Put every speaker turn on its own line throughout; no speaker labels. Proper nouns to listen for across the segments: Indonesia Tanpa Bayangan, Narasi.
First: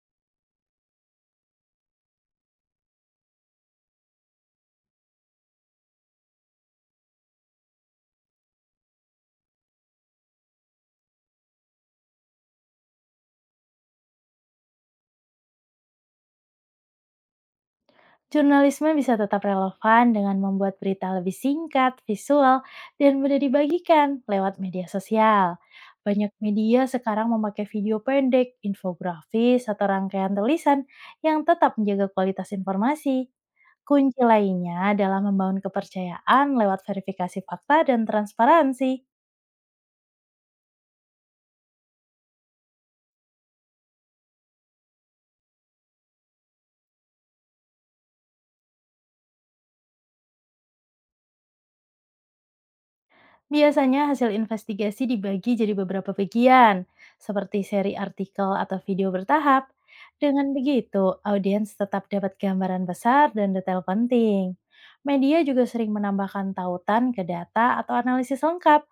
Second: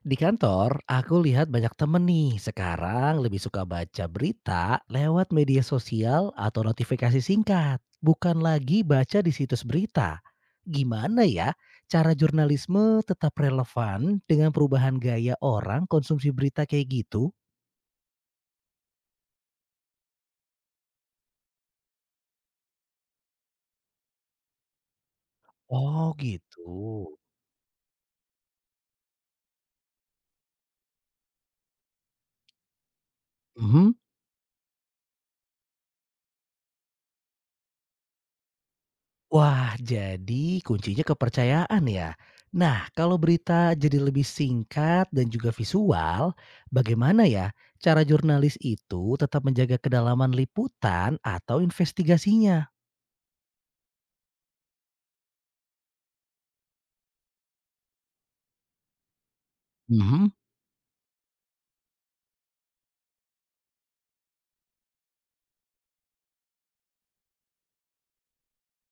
Di kantor, aku lihat banyak temen nih sekarang lebih suka baca berita lewat media sosial atau notifikasi singkat, bukan lagi baca di situs berita. Gimana ya cara jurnalisme tetap relevan dengan perubahan gaya orang konsumsi berita kayak gitu?
Jurnalisme bisa tetap relevan dengan membuat berita lebih singkat, visual, dan mudah dibagikan lewat media sosial.
Oh
Banyak media
gitu.
sekarang memakai video pendek, infografis, atau rangkaian tulisan yang tetap menjaga kualitas informasi.
Mhm.
Kunci lainnya adalah membangun kepercayaan lewat verifikasi fakta dan transparansi.
Wah, jadi kuncinya kepercayaan ya. Nah, kalau berita jadi lebih singkat dan juga visual, bagaimana ya cara jurnalis itu tetap menjaga kedalaman liputan atau investigasinya?
Biasanya hasil investigasi dibagi jadi beberapa bagian, seperti seri artikel atau video bertahap.
Mhm.
Dengan begitu, audiens tetap dapat gambaran besar dan detail penting. Media juga sering menambahkan tautan ke data atau analisis lengkap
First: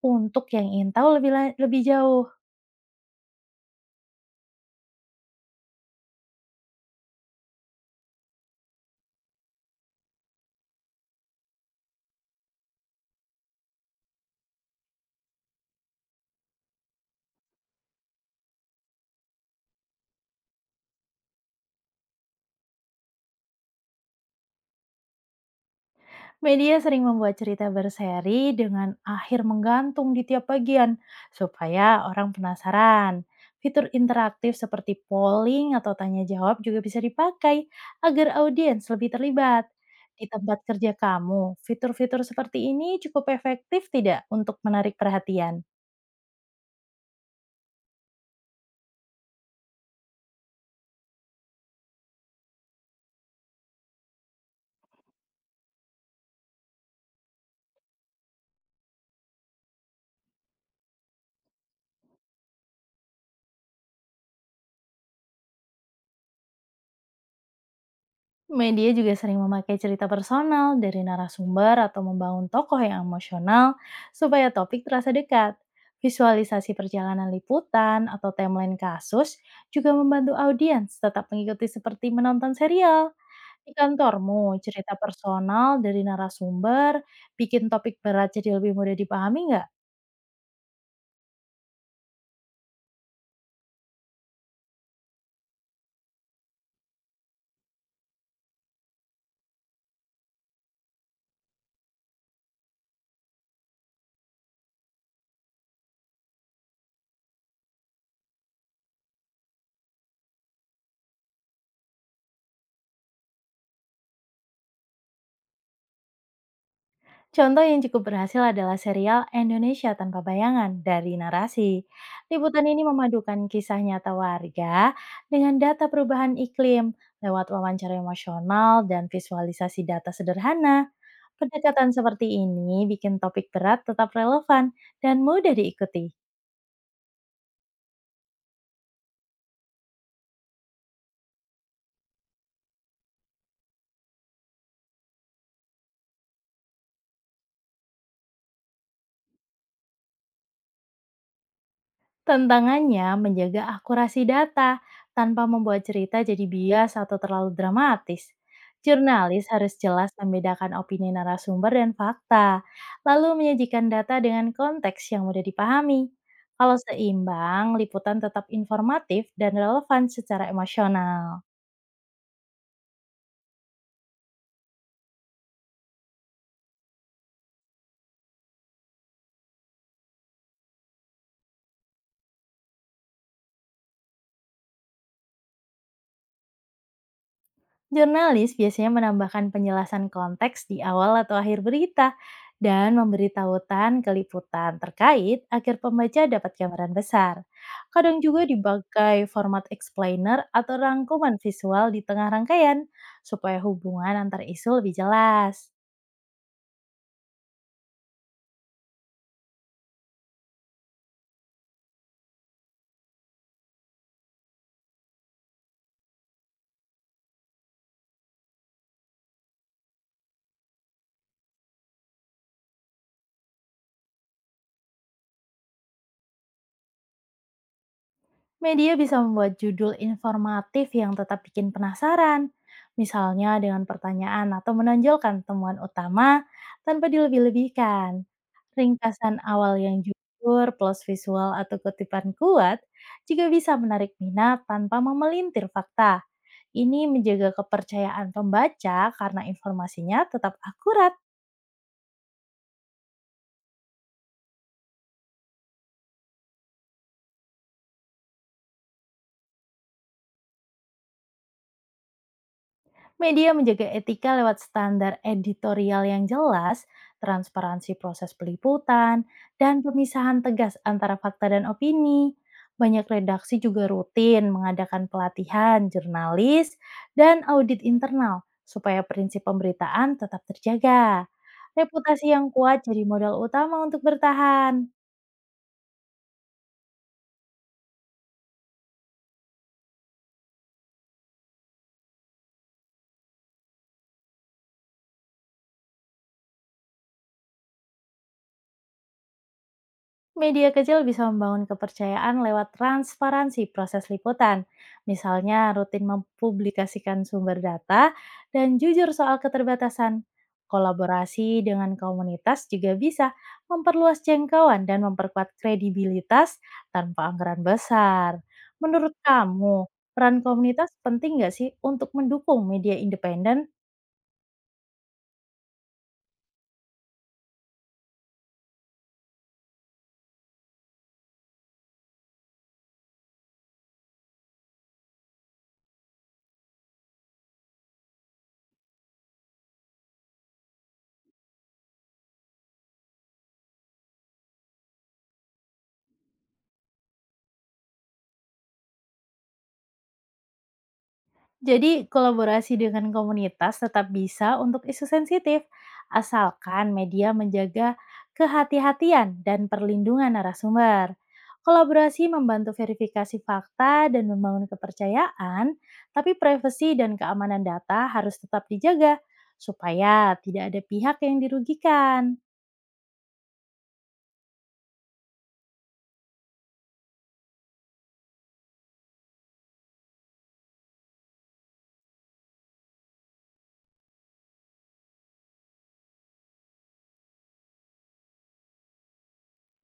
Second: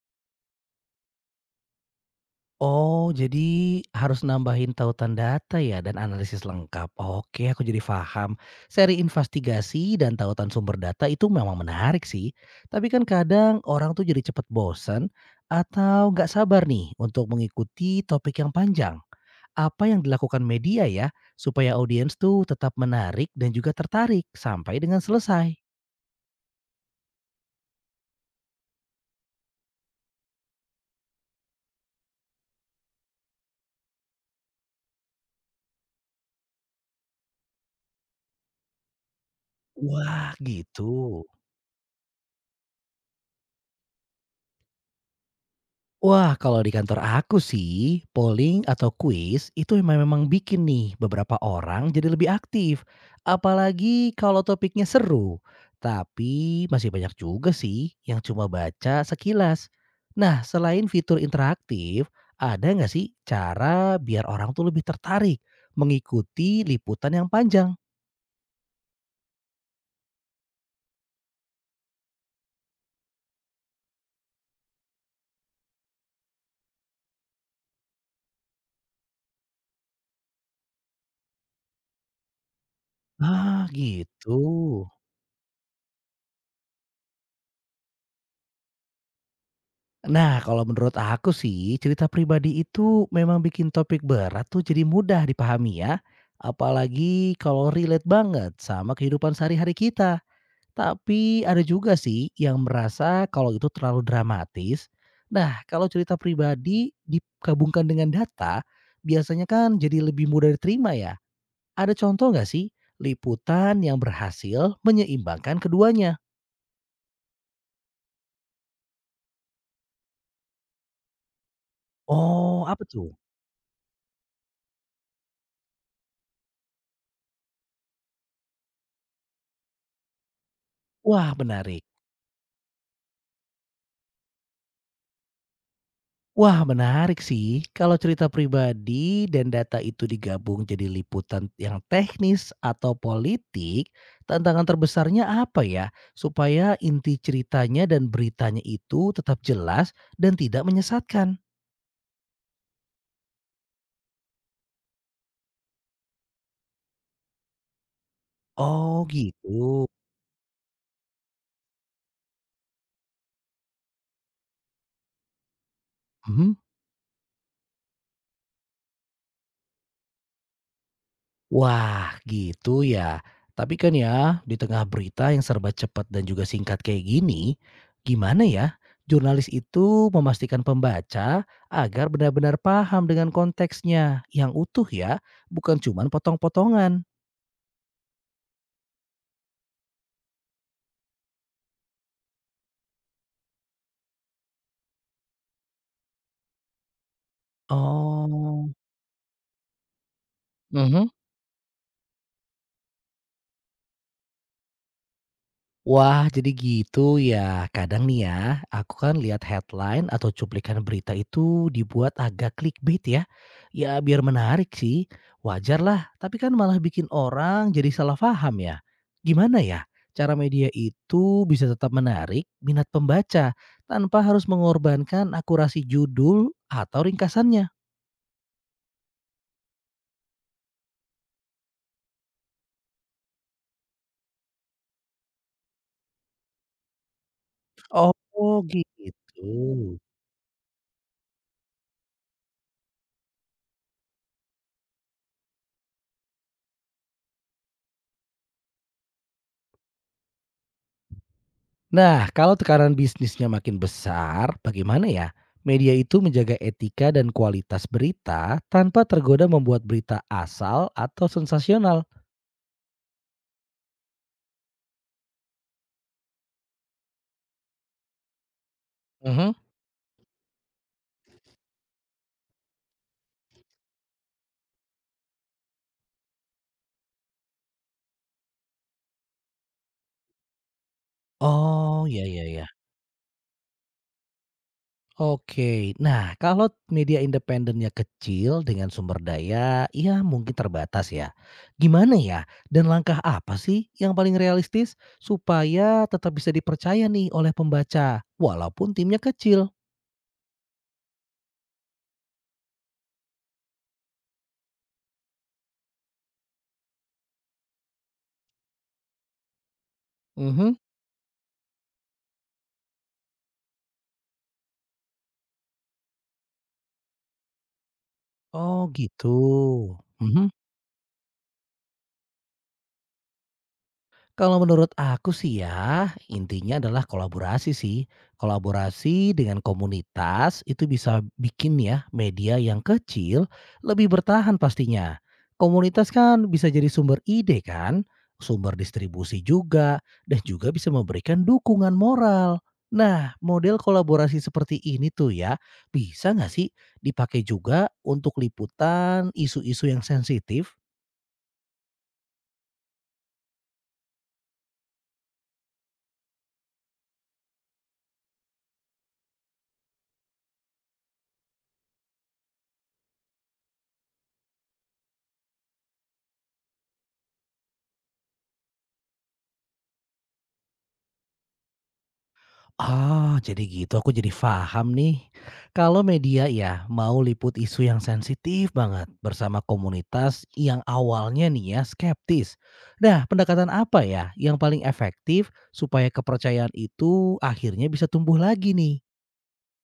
untuk yang ingin tahu lebih jauh.
Oh, jadi harus nambahin tautan data ya dan analisis lengkap. Oke, aku jadi paham. Seri investigasi dan tautan sumber data itu memang menarik sih. Tapi kan kadang orang tuh jadi cepet bosen atau nggak sabar nih untuk mengikuti topik yang panjang. Apa yang dilakukan media ya supaya audiens tuh tetap menarik dan juga tertarik sampai dengan selesai.
Media sering membuat cerita berseri dengan akhir menggantung di tiap bagian, supaya orang penasaran. Fitur interaktif seperti polling atau tanya jawab juga bisa dipakai agar audiens lebih terlibat. Di
Wah,
tempat
gitu.
kerja kamu, fitur-fitur seperti ini cukup efektif tidak untuk menarik perhatian?
Wah, kalau di kantor aku sih, polling atau kuis itu memang bikin nih beberapa orang jadi lebih aktif. Apalagi kalau topiknya seru. Tapi masih banyak juga sih yang cuma baca sekilas. Nah, selain fitur interaktif, ada nggak sih cara biar orang tuh lebih tertarik mengikuti liputan yang panjang?
Media juga sering memakai cerita personal dari narasumber atau membangun tokoh yang emosional supaya topik terasa dekat. Visualisasi perjalanan liputan atau timeline kasus juga membantu audiens tetap mengikuti seperti menonton serial.
Ah,
Di
gitu.
kantormu, cerita personal dari narasumber bikin topik berat jadi lebih mudah dipahami nggak?
Nah, kalau menurut aku sih, cerita pribadi itu memang bikin topik berat tuh jadi mudah dipahami ya. Apalagi kalau relate banget sama kehidupan sehari-hari kita. Tapi ada juga sih yang merasa kalau itu terlalu dramatis. Nah, kalau cerita pribadi digabungkan dengan data, biasanya kan jadi lebih mudah diterima ya. Ada contoh nggak sih liputan yang berhasil menyeimbangkan keduanya?
Contoh yang cukup berhasil adalah serial Indonesia Tanpa Bayangan dari Narasi. Liputan
Oh,
ini
apa tuh?
memadukan kisah nyata warga dengan data perubahan iklim lewat wawancara emosional dan visualisasi data sederhana.
Wah, menarik.
Pendekatan seperti ini bikin topik berat tetap relevan dan mudah diikuti.
Wah menarik sih, kalau cerita pribadi dan data itu digabung jadi liputan yang teknis atau politik, tantangan terbesarnya apa ya? Supaya inti ceritanya dan beritanya itu tetap jelas dan tidak menyesatkan.
Tantangannya menjaga akurasi data tanpa membuat cerita jadi bias atau terlalu dramatis.
Oh
Jurnalis
gitu.
harus jelas membedakan opini narasumber dan fakta, lalu menyajikan data dengan konteks yang mudah dipahami.
Mhm.
Kalau seimbang, liputan tetap informatif dan relevan secara emosional.
Wah, gitu ya. Tapi kan ya, di tengah berita yang serba cepat dan juga singkat kayak gini, gimana ya jurnalis itu memastikan pembaca agar benar-benar paham dengan konteksnya yang utuh ya, bukan cuman potong-potongan?
Jurnalis biasanya menambahkan penjelasan konteks di awal atau akhir berita dan memberi tautan ke liputan terkait agar pembaca dapat gambaran besar. Kadang juga
Oh.
dipakai format explainer atau
Mhm.
rangkuman visual di tengah rangkaian supaya hubungan antar isu lebih jelas.
Wah, jadi gitu ya. Kadang nih ya, aku kan lihat headline atau cuplikan berita itu dibuat agak clickbait ya. Ya biar menarik sih, wajar lah. Tapi kan malah bikin orang jadi salah paham ya. Gimana ya cara media itu bisa tetap menarik minat pembaca tanpa harus mengorbankan akurasi judul atau ringkasannya?
Media bisa membuat judul informatif yang tetap bikin penasaran, misalnya dengan pertanyaan atau menonjolkan temuan utama tanpa
Oh,
dilebih-lebihkan.
Oh
Ringkasan awal
gitu.
yang jujur plus visual atau kutipan kuat juga bisa menarik minat tanpa memelintir fakta. Ini menjaga kepercayaan pembaca karena informasinya tetap akurat.
Nah, kalau tekanan bisnisnya makin besar, bagaimana ya? Media itu menjaga etika dan kualitas berita tanpa tergoda membuat berita asal atau sensasional.
Media menjaga etika lewat standar editorial yang jelas, transparansi proses peliputan,
Mhm.
dan pemisahan tegas antara fakta dan opini. Banyak redaksi juga rutin mengadakan pelatihan jurnalis dan audit internal supaya prinsip pemberitaan tetap terjaga.
Oh, ya
Reputasi
ya
yang
ya.
kuat jadi modal utama untuk bertahan.
Oke. Nah, kalau media independennya kecil dengan sumber daya, ya mungkin terbatas ya. Gimana ya? Dan langkah apa sih yang paling realistis supaya tetap bisa dipercaya nih oleh pembaca walaupun timnya kecil?
Media kecil bisa membangun kepercayaan lewat transparansi proses liputan, misalnya rutin mempublikasikan sumber data dan jujur soal keterbatasan.
Mhm.
Kolaborasi dengan komunitas juga bisa memperluas jangkauan dan memperkuat kredibilitas tanpa anggaran besar.
Oh,
Menurut kamu,
gitu.
peran
Mhm.
komunitas penting nggak sih untuk mendukung media independen?
Kalau menurut aku sih ya, intinya adalah kolaborasi sih. Kolaborasi dengan komunitas itu bisa bikin ya media yang kecil lebih bertahan pastinya. Komunitas kan bisa jadi sumber ide kan, sumber distribusi juga, dan juga bisa memberikan dukungan moral. Nah, model kolaborasi seperti ini tuh ya, bisa nggak sih dipakai juga untuk liputan isu-isu yang sensitif?
Jadi, kolaborasi dengan komunitas tetap bisa untuk isu sensitif, asalkan media menjaga kehati-hatian dan perlindungan narasumber. Kolaborasi membantu verifikasi fakta dan membangun kepercayaan, tapi privasi dan keamanan data harus tetap dijaga supaya tidak ada pihak yang dirugikan.
Oh, jadi gitu. Aku jadi paham nih. Kalau media ya mau liput isu yang sensitif banget bersama komunitas yang awalnya nih ya skeptis. Nah, pendekatan apa ya yang paling efektif supaya kepercayaan itu akhirnya bisa tumbuh lagi nih?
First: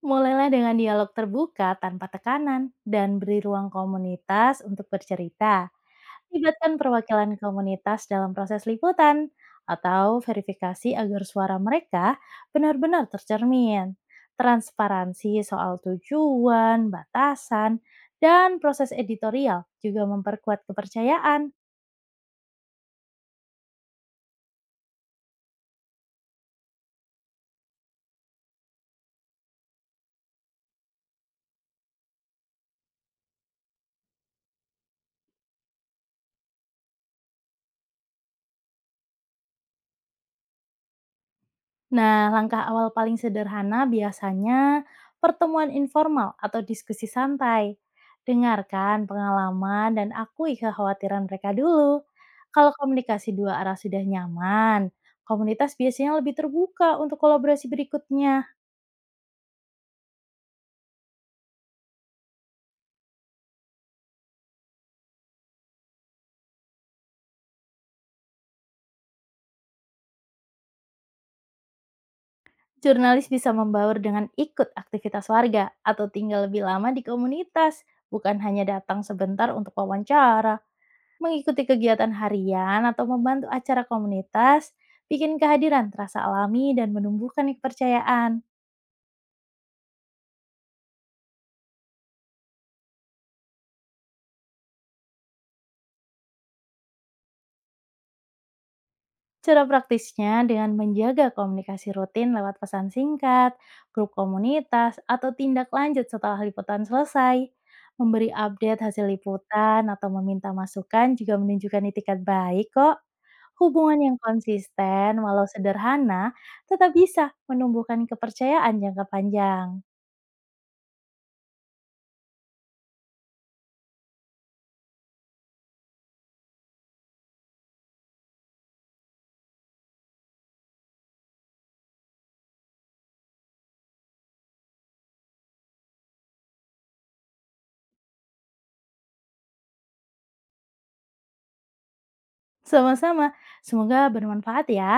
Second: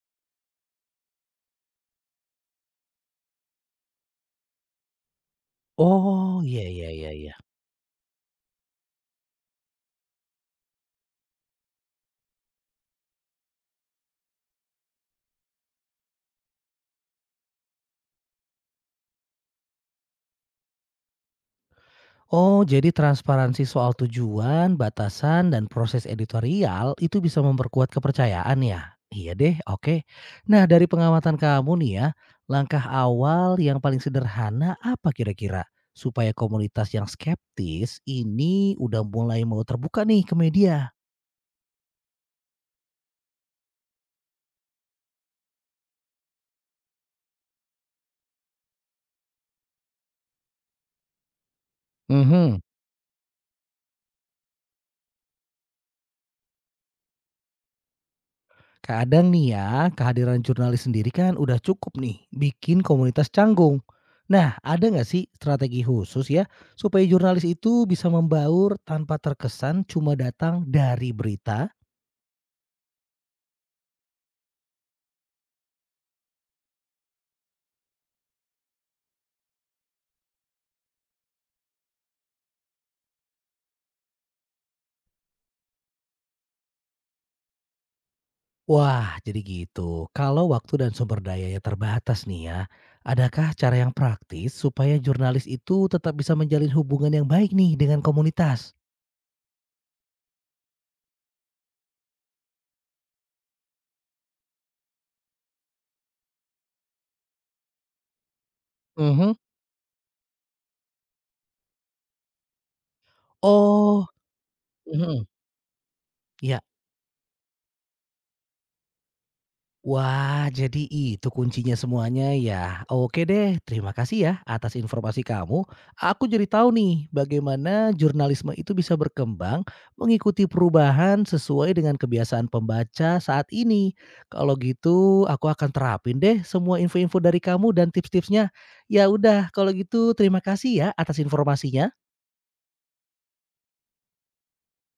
Mulailah dengan dialog terbuka tanpa tekanan dan beri ruang komunitas untuk bercerita.
Oh, iya
Libatkan
iya iya iya.
perwakilan komunitas dalam proses liputan atau verifikasi agar suara mereka benar-benar tercermin. Transparansi soal tujuan, batasan, dan proses editorial juga memperkuat kepercayaan.
Oh, jadi transparansi soal tujuan, batasan, dan proses editorial itu bisa memperkuat kepercayaan ya? Iya deh, oke. Nah, dari pengamatan kamu nih ya, langkah awal yang paling sederhana apa kira-kira? Supaya komunitas yang skeptis ini udah mulai mau terbuka nih ke media.
Nah, langkah awal paling sederhana biasanya pertemuan informal atau diskusi santai. Dengarkan pengalaman dan akui kekhawatiran mereka dulu.
Mhm.
Kalau komunikasi dua arah sudah nyaman, komunitas biasanya lebih terbuka untuk kolaborasi berikutnya.
Kadang nih ya, kehadiran jurnalis sendiri kan udah cukup nih bikin komunitas canggung. Nah, ada nggak sih strategi khusus ya supaya jurnalis itu bisa membaur tanpa terkesan cuma datang dari berita?
Jurnalis bisa membaur dengan ikut aktivitas warga atau tinggal lebih lama di komunitas, bukan hanya datang sebentar untuk wawancara. Mengikuti kegiatan harian atau membantu acara komunitas, bikin kehadiran terasa alami dan menumbuhkan kepercayaan.
Wah, jadi gitu. Kalau waktu dan sumber dayanya terbatas nih ya, adakah cara yang praktis supaya jurnalis itu tetap bisa menjalin hubungan yang baik nih dengan komunitas?
Cara praktisnya dengan menjaga komunikasi rutin lewat pesan singkat, grup komunitas, atau tindak lanjut setelah liputan selesai. Memberi update hasil
Mhm.
liputan atau meminta masukan juga menunjukkan itikat baik kok. Hubungan
Oh,
yang konsisten,
mhm.
walau sederhana,
Ya.
tetap bisa menumbuhkan kepercayaan jangka panjang.
Wah, jadi itu kuncinya semuanya ya. Oke deh, terima kasih ya atas informasi kamu. Aku jadi tahu nih bagaimana jurnalisme itu bisa berkembang mengikuti perubahan sesuai dengan kebiasaan pembaca saat ini. Kalau gitu, aku akan terapin deh semua info-info dari kamu dan tips-tipsnya. Ya udah, kalau gitu terima kasih ya atas informasinya.
Sama-sama, semoga bermanfaat ya.